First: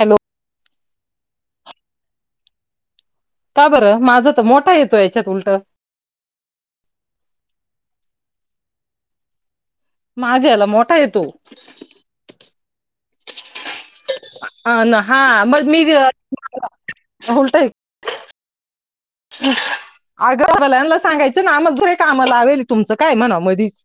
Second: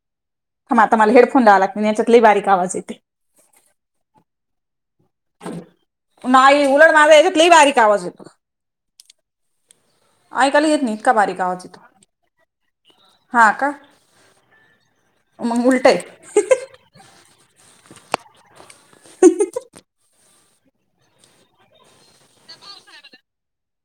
Hello ह म आता मला हेडोन द्यावा लाग नाही याच्यातलाही बारीक आज ये का बरं माझं तर मोठा येतो याच्यात उलट नाही उलड माझा याच्यातलाही बारीक आवाज येतो माझ्या याला ऐकायला येत नाही मोठा इतका येतो बारीक आावाज य तो हा का अ ना हा मग मी उलट आहे. उलटय हम आग्रवाल्यांना सांगायचं ना आम्हाला जरे कामाला लावेल तुमचं काय म्हणा मधीच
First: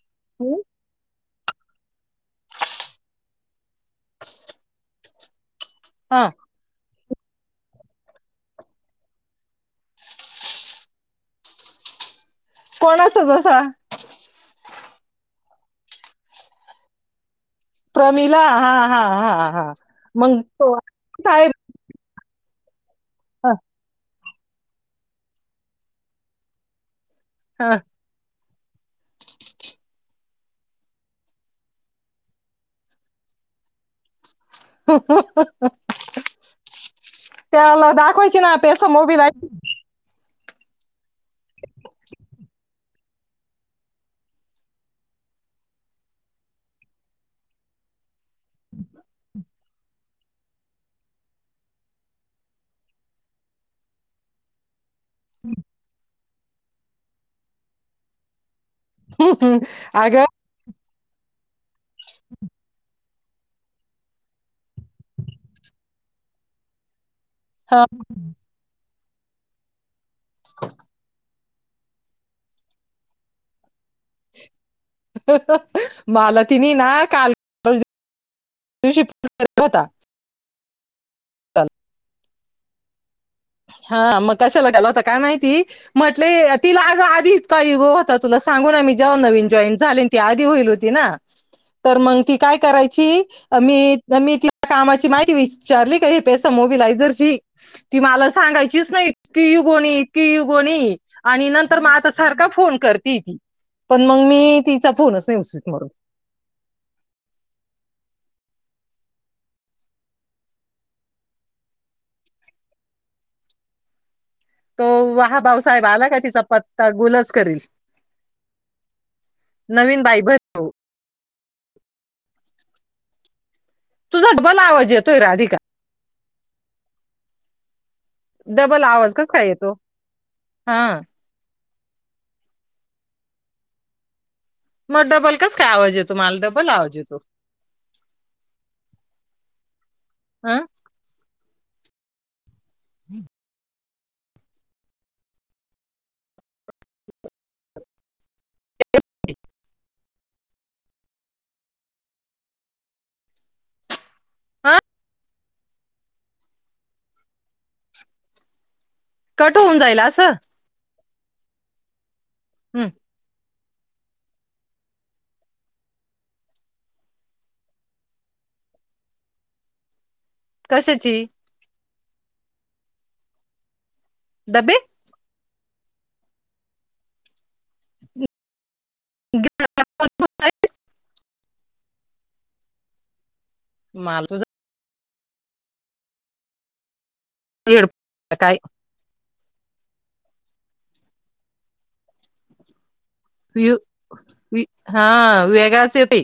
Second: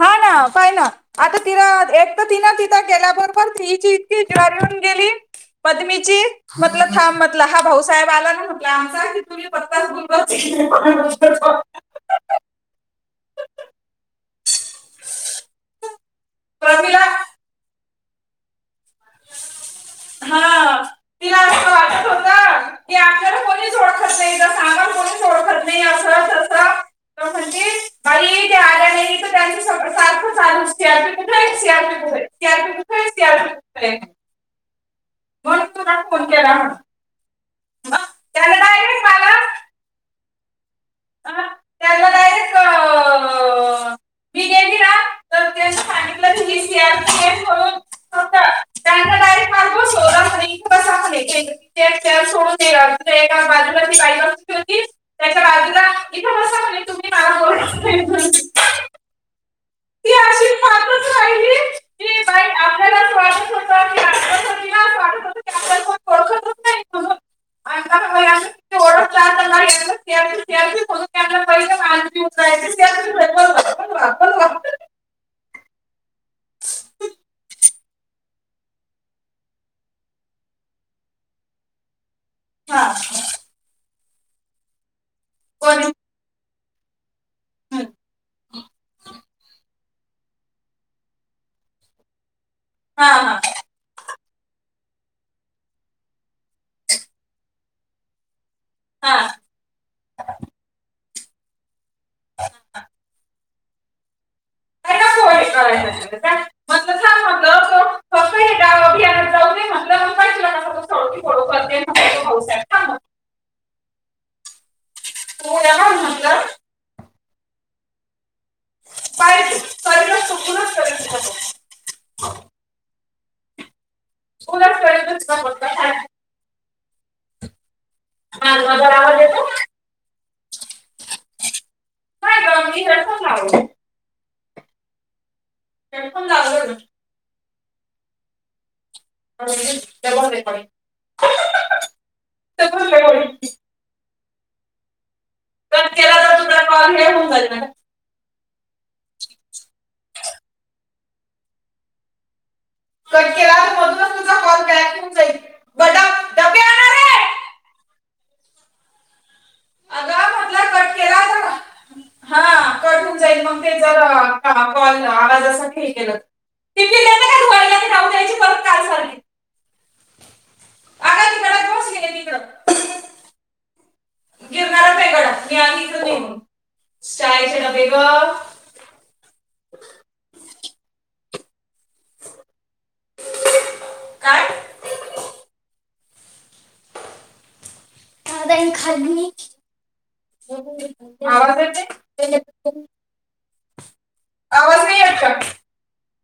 हा ना काय ना आता तिरा एक तर तिन तिथं गेल्याबरोबर हिची इतकी जर येऊन गेली पद्मीची हा मतल म्हटलं हा भाऊसाहेब आला ना म्हटला आमचा पत्ताोल कोणाच जसां [inaudible] कळला प्रमिला हा हा हा हा मग हा तिला साहे असं वाटत होत की आपल्याला कोणीच ओळखत नाही तर सामा कोणीच ओळखत नाही असंसं हा आल्या नाही तर त्यांनी सारखं झालस सी आरपी कुठे आहे सी आरपी कुठ सी आरपी कुठे आहेच सी आरपी ह ह दोन त फोन केला म्हून त्याला दाखवायची ना आपसं मोबल आहे मला अ त्याना डायरेक्ट मी गेली का कस हम् त्या सोडून एका बाजूलाची बाय होती हम् इथे बसा तुम्ही मला बोले हम हम हम हम आग पाहतच राहिली की बाई आपल्यालाच वाटत होतं की आपल्याला तिलाच वाटत होतं की आपल्याला कोण ओळखतच म्हणून. आणि हा का बाई असं किती ढां नाही हो पहि मा जायण मला तिने ना काल तशी पवता तल हा हा हा मग कशाला गाल होता काय माहिती कोणी? म्हटले तिला आज आधीच हम्म. हो तुला सांगी जेव्हा नवीन जॉन झा आधी होईल होती ना मग त काय करायची हा, हा, मीी कामाची माहिती विचारली का हे पस मोबिलायझरची ती मला सांगायची नाही हा. की गोणी की गोणी आणि नंतर म आता सारखा फोन करते ती पण मग मी तिचा काय का फोनच नाही पोहे उसित म्हणून करायचं काय? म्हटलं थांब म्हटलं तो फक्त हे गाव अभियानात जाऊ दे म्हटलं मग काय तुला कसं कसं सोडती फोडो करते म्हटलं तो भाऊसाहेब थांब म्हटलं. तो वहा उद्या भाऊसाहेब आला काय ती म्हटलं चपात कर पाहिजे नन बाब ह तुझा डबल उद आवाज येतोय कळलच का राधिका होत हा डबल ब आवाज कस काय येतो येत हा काय गगी नसा नाव मग डबल कस काय आवाज येतो हेडफोन माल लावलो डबल आवाज ना येतो ण तेव ते ह रेकॉर्डिंग कट केला तर तुला कॉल घ होऊन जाल हा कट केला तरधच तुझ हा डबे आणा रे कठ होऊन जाईल असं ट केला हा हम्म कट जाईल मग ते जर कॉल आवाजासाठी केलं टिफिन द्यायचं का धुवायला की राहू द्यायची परत काल सारखी कशाची अगं तिकडं पोहोचली आहे तिकडं डबे [unintelligible] शाळेचे डबे गं [unintelligible] मला तुझं काय हेड काय आवाज येतंय वु वि हा येत का वेगळाच हाय ते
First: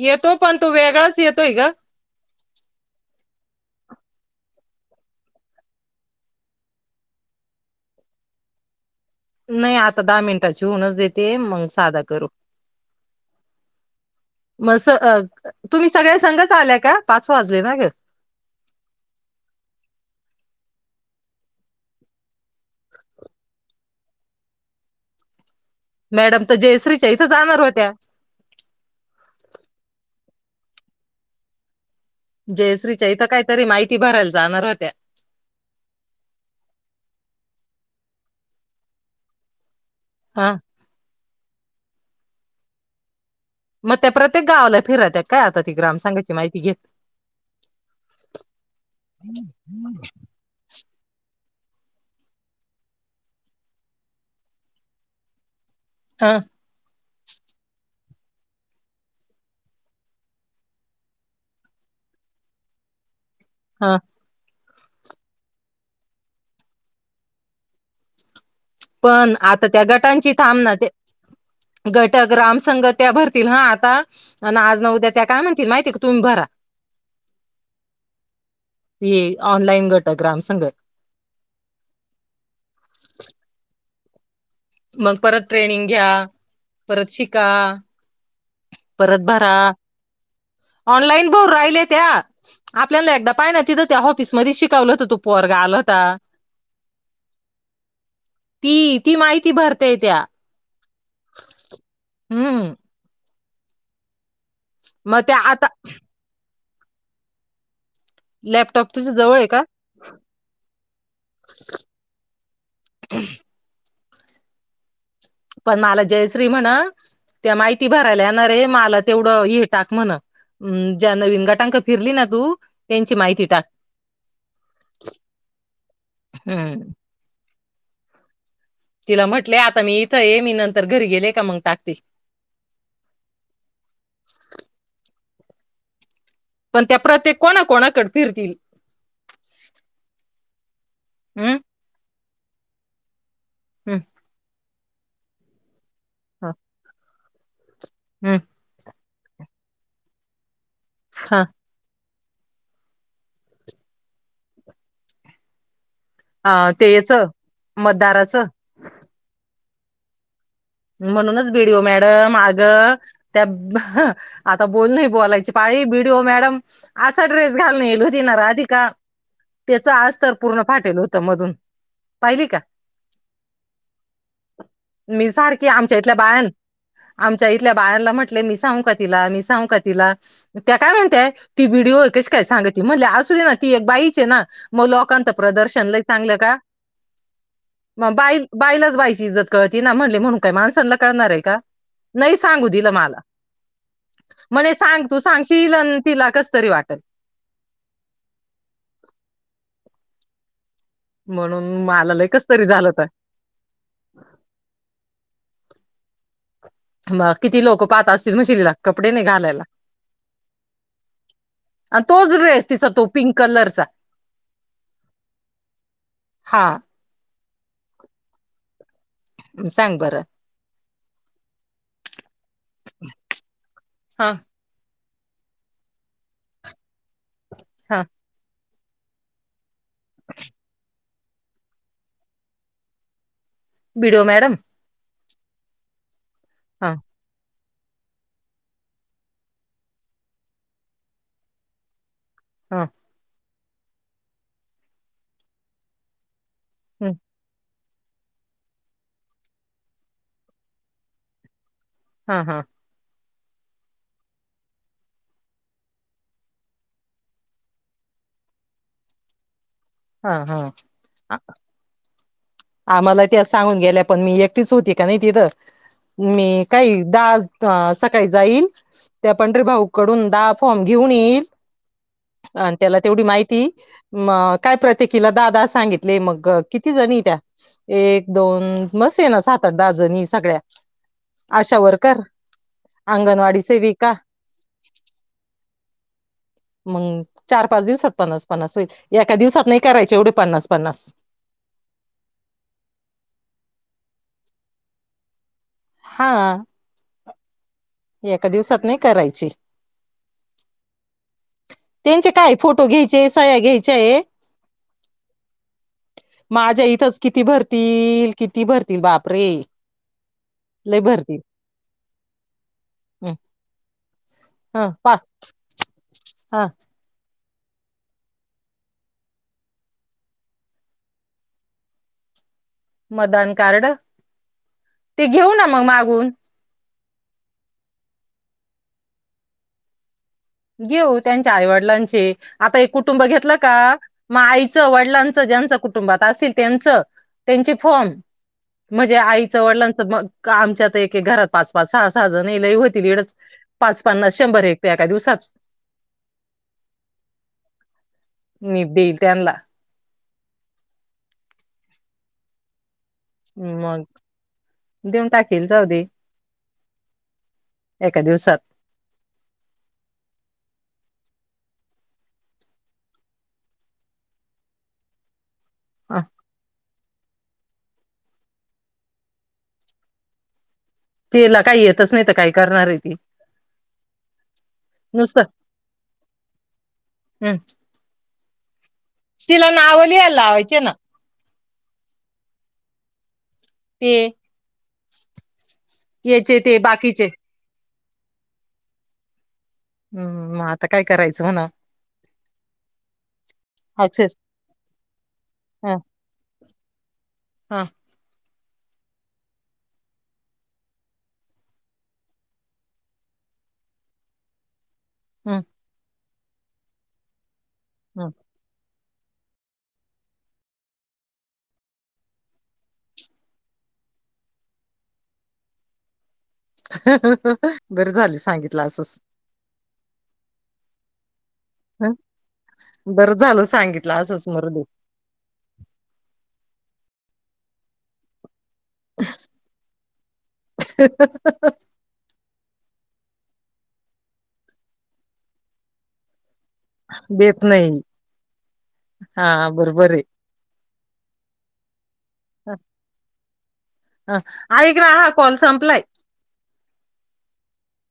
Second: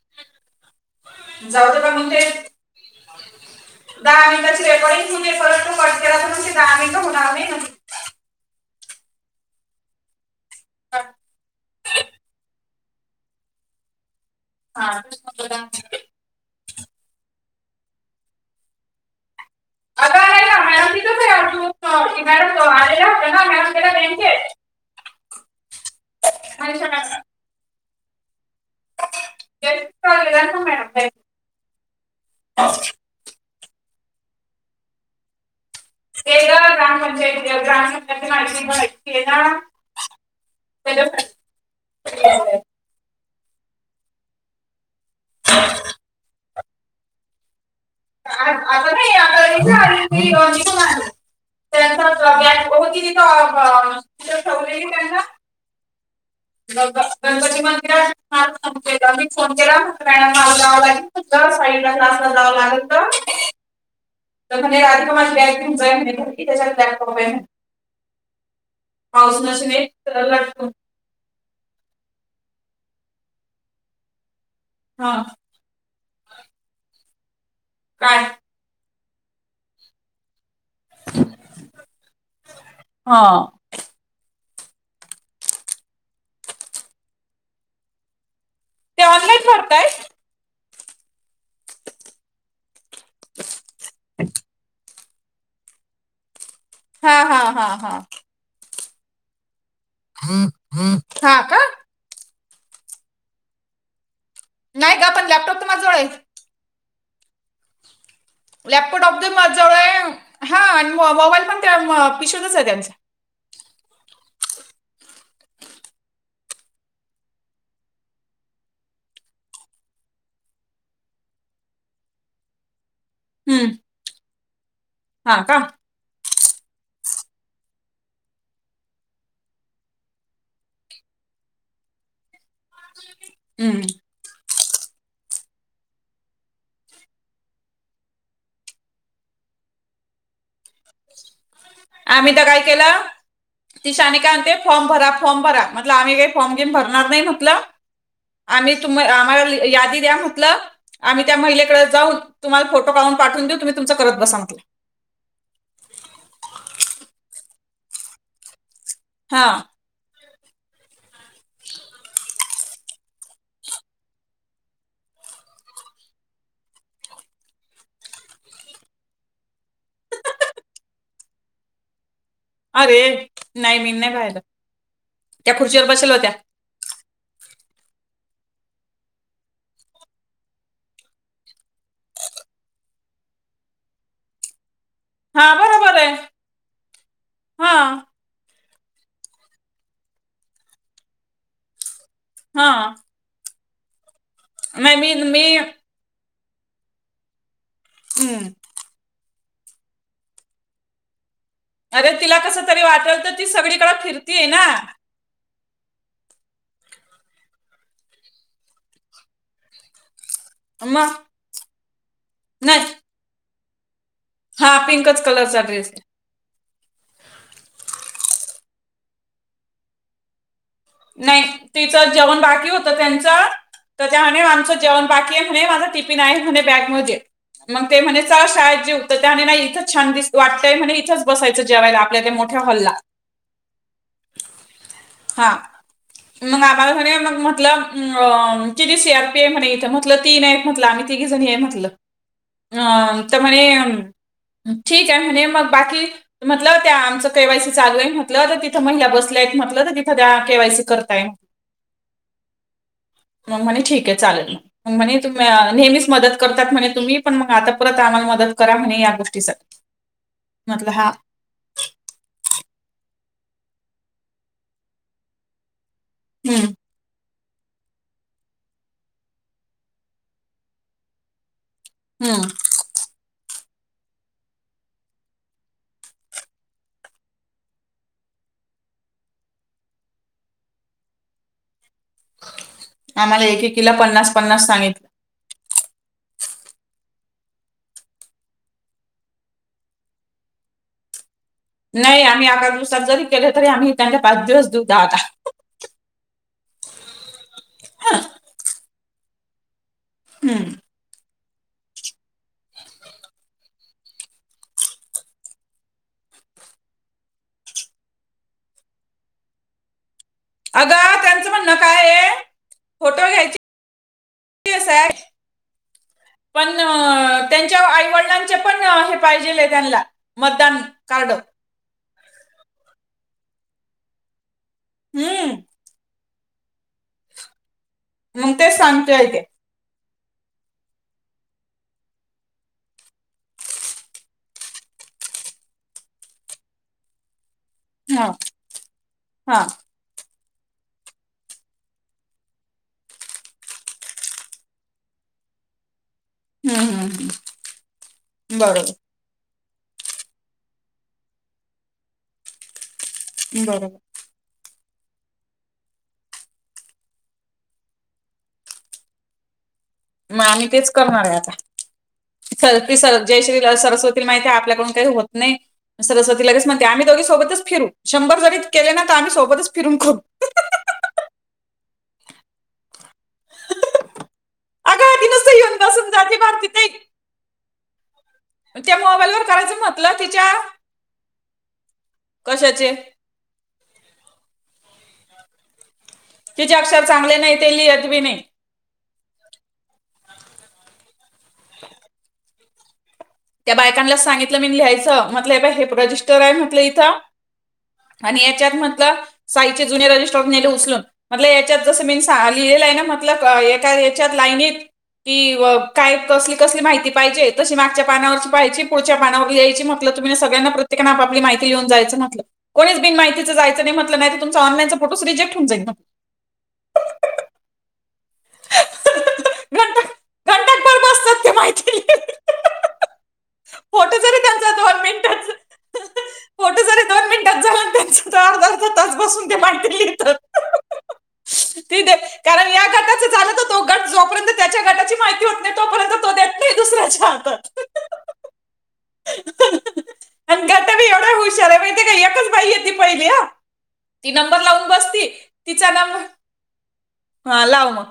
येतो पण तो वेगळाच येतोय ग [unintelligible] [unintelligible] दहा मिनिटाची रेकॉर्डिंग होऊ दे परत मग कट केला तर मग दहा मिनिटे होणार नाही नाही आता दहा मिनिटाची होऊनच देते मग साधा करू मग स हा. तुम्ही सगळ्या संगच आल्याय का पाच वाजले ना ग [unintelligible] [unintelligible] [unintelligible] मॅडम तर मनीषा जयसरीच्या मॅडम इथं जाणार होत्या स्ले ना मॅडम जयश्रीच्या इथं कायतरी माहिती भरायला जाणार होत्या ते ग ग्रामपंचायती ग्रामपंचायती माझी माहिती आहे ना हा ह मग त्या प्रत्येक गावाला फिरात्या काय आता ती ग्रामसांघाची माहिती घेत आता नाही [unintelligible] त्यांचा गॅ होतीथ ठेवलेली त्यांना हा गणपती मंदिरात फोन केला मी फोन केला [unintelligible] तर साइडला तासला जावं लागेल तर हा तर म्हणे राधिका माझी बॅग घेऊन जाय म्हणे त्याच्यात लॅपटॉप आहे पण पाऊस आता त्या नसणे तर गटांची थांब लटकून ना ते घटक राम संघ त्या भरतील हा आता आज न उद्या हा त्या काय म्हणात ती माहिती का तुम्ही भरा काय ते ऑनलाईन घटक रामसंघ हा मग परत ट्रेनिंग घ्या परत शिका ते परत ऑनलाईन भरा भरताय ऑनलाईन भरू राहिले त्या आपल्याला एकदा पाय ना तिथं त्या ऑफिसमध्ये शिकवलं होत तू पोरगा आला होता हा हा हा हा ती ती माहिती भरतय त्या [unintelligible] हा का हुं नाही का मग पण त्या लॅपटॉप तर आता माझजवळ आहे लॅपटॉप लॅपटॉट तुझ्या ऑप द आहे का जवळ आहे हा आणि मोबाईल पण त्या पिशवितच आहे त्यांच [unintelligible] पण मला जयश्री म्हण त्या माहिती भरायला येणार हाय मला तेवढं हे टाक म्हण हुं ज्या नवीन गटांक फिरली ना तू त्यांची माहिती ती टाक हम्म हा का हू तिला म्हटलेय आता मी इथं ये मी नंतर घरी गेले का मग टाकते. हुं पण त्या प्रत्येक कोणा कोणाकडं फिरतील हम् आम्ही तर काय केलं हम्म तिशने काय आणते फॉर्म भरा फॉर्म भरा म्हट आम्ही काही फॉर्म घेऊन भरणार नाही म्हटलं आम्ही आम्हाला यादी द्या म्हटलं आम्ही त्या महिलेकडे जाऊन तुमला फो काून पाठून देऊ तम् तम करत बसांगला अ तेच मतदाराचं हा म्हणूनच भिडओ मॅडम मागं त्या आता बोल नाही बोलायची पाळी बीडओ मॅडम असा ड्रेस घालणे येल हो देणार आधी का त्याच आज तर पूर्ण फाटेल होतं मधून पाहिली का अरे नाही मी नाही खायला मी त्या ख सारखी आमच्या इथल्या बायां आमच्या इथल्या बायांला म्हटले मी सांगू का तिला, मी सांगू का तिला? त्या काय म्हणतय ती व्हिडिओवर कशी काय सांगत म्हणले असू दे ना ती एक बाईचे ना मग ल लोकांत हा प्रदर्शन बरोबर ल आहे चांगलं का हा मग बाईल बायलाच बायची इज्जत कळती ना म्हणले म्हणून काय माणसांना कळणार आहे का नाही सांगू हा दिलं मला म्हणे नाही सांग मी तू मी सांगशीलल तिला कस तरी वाटेल हम्म म्हणून अरे मला लय तिला कस कसं तरी झालं वाटल तर ती सगळीकडे फिरतीये ना म किती लोक पाहत असतील मशीिलीला कपडे नाही घालायला मग आणि तोच रस नाही तिचा तो पिंक कलरचा हा पिंकच कलर चा ड्रेस आहे हा सांग बरं नाही तिचं जेवण बाकी होत त्यांच तर त्या हा आमचं जेवण बाकी आहे म्हणे माझा टिफिन आहे म्हणे बॅग मध्ये मग ते हा म्हणे च शाळेत जे त्याने नाही इथंच छान दि वाटतय म्हणे इथंच बसायचं जेवायला आपल्या त्या मोठ्या हॉल्ला बिडो मॅडम हा मग हा आम्हाला मग म्हटलं अ जिथे सी आरपीएफ म्ह इथं म्हटलं तीन म्हटलं आम्ही तिघी जणी आहे म्हटलं हा अं तर म्हणे ठीक आहे म्हणे मग बाकी म्हटलं त्या हम्म आमचं केवायसी चालू आहे म्हटलं तर तिथं महिला बसल्या आहेत म्हटलं तर तिथं त्या केवायसी करताय हा हा मग म्हणे ठीक आहे चालेल मग म्हणे तुम् नेहमीच मदत करतात म्हणे तुम्ही पण मग आता परत आम्हाला मदत करा म्हणे या गोष्टीसाठी हा हा आम्हाला त्या सांगून गेल्या पण मी एकटीच होती का नाही तिथं मी हम्म काही द सकाळी जाईल त्या पंढरी भाऊकडून द फॉर्म घेऊन येईल हम्म आणि त्याला तेवढी माहिती म काय प्रत्येकीला दादा सांगितले मग किती जणी त्या एक दोन मसे ना सात आठ दहा जणी सगळ्या आशा वकर आम्हाला एककीला पन्नास पन्नास सांगित [unintelligible] मग चार पाच दिवसात पन्नास पन्नास होईल एका दिवसात नाही करायचे एवढे पन्नास पन्नास नाही आम्ही आका दिवसात जरी केले तरी आम्ही त्यांना पाच दिवस देऊ द आता हा [inaudible] एका दिवसात नाही करायची हम्म त्यांचे काय फोटो घ्यायचे सह्या घ्यायच्या आहे माझ्या इथच किती भरतील किती भरतील बापरे लय अगं भरतील त्यांचं म्हणणं काय आहे फोटो हं, घ्यायचे हं, पा प अ हा त्यांच्या आईवडिलांचे पण हे पाहिजे त्यांना मतदान कारण मदान कार्ड ते घेऊ हम्म ना मग मागून मग ते सांगतेय ते घेऊ त्यांच्या आईवडिलांचे आता एक कुटुंब घेतलं का मग आईचं वडिलांचं ज्यांचं कुटुंबात असल त्यांचं त्यांची फॉर्म हा म्हणजे हा आईच्या वडलां मग आमच्या आ एक एक घरात पाच पाच सहा सहा जण ये होती वेडच पाच पन्नास शंभर एकते एका दिवसात हम्म हम् ह ी बे इतेयला ह बरोबर मग देऊन टाकेल जाौ दे एका दिवसात मग आ तेच करणार आहे आता सर ती स जय श्री सरस्वती माहिती आहे आपल्याकडून काही होत नाही सरस्वती लगेच म्हणते आम्ही दोघी सोबतच फिरून शंभर जरी केले ना तर आम्ही सोबतच फिरून करू तला काही येतच नाही तर काही करणार आहे ती नुसतं ऊन बसून जातेतीिथ हम्म त्या मोबाईल वर करायचं नावं म्हटलं लिहायला तिच्या लावायचे ना कशाचे ते याचे तिचे ते अक्षर बाकीचे चांगले नाही ते लिहत बी नाही हम् मग आता काय करायचं म्हणा त्या बायकांना अक्षर सांगितलं मी लिहायचं म्हटलं बा हे ह रजिस्टर आहे म्हटलं इथं हा आणि याच्यात म्हटलं साईचे जुने रजिस्टॉ नेले उचलून म्हटल याच्यात जसं मी लिहिलेलं आहे ना मतल एका याच्यात लाईनीत कि हम्म काय कसली कसली माहिती पाहिजे तशी मागच्या हम् पानावरची पाहायची पुढच्या पानावर याची म्हटलं तुम्ही सगळ्यांना प्रत्येकान आपली माहिती येऊन जायचं म्हटलं कोणीच बि माहितीचं जायं नाही म्हटलं नाही तुमचा ऑनलानचा फोस रिजेक्टऊन जाईल बरं झाले सांगितलं असच घंटा घंटाभर बसतात ते माहिती ह लिहित. बरं झाल सांगितलं असच मरद मिनटच फोटो जरी दोन मिनिटात झाला त्या त अर्ध अर्धा तास बसून ते माांटली त दे कारण या गटाच झालं तर तो गट जोपर्यंत त्याच्या गटाची माहिती होत नाही तोपर्यंत तो द दुसऱ्याच्या देत हकत नाही हा बरोबर आहे अंधी एवढा हुशार आहे ते घ त पहि ती नंबर लावून ऐक ना बसती हा कॉल तिचा संपलाय नं हाला आ म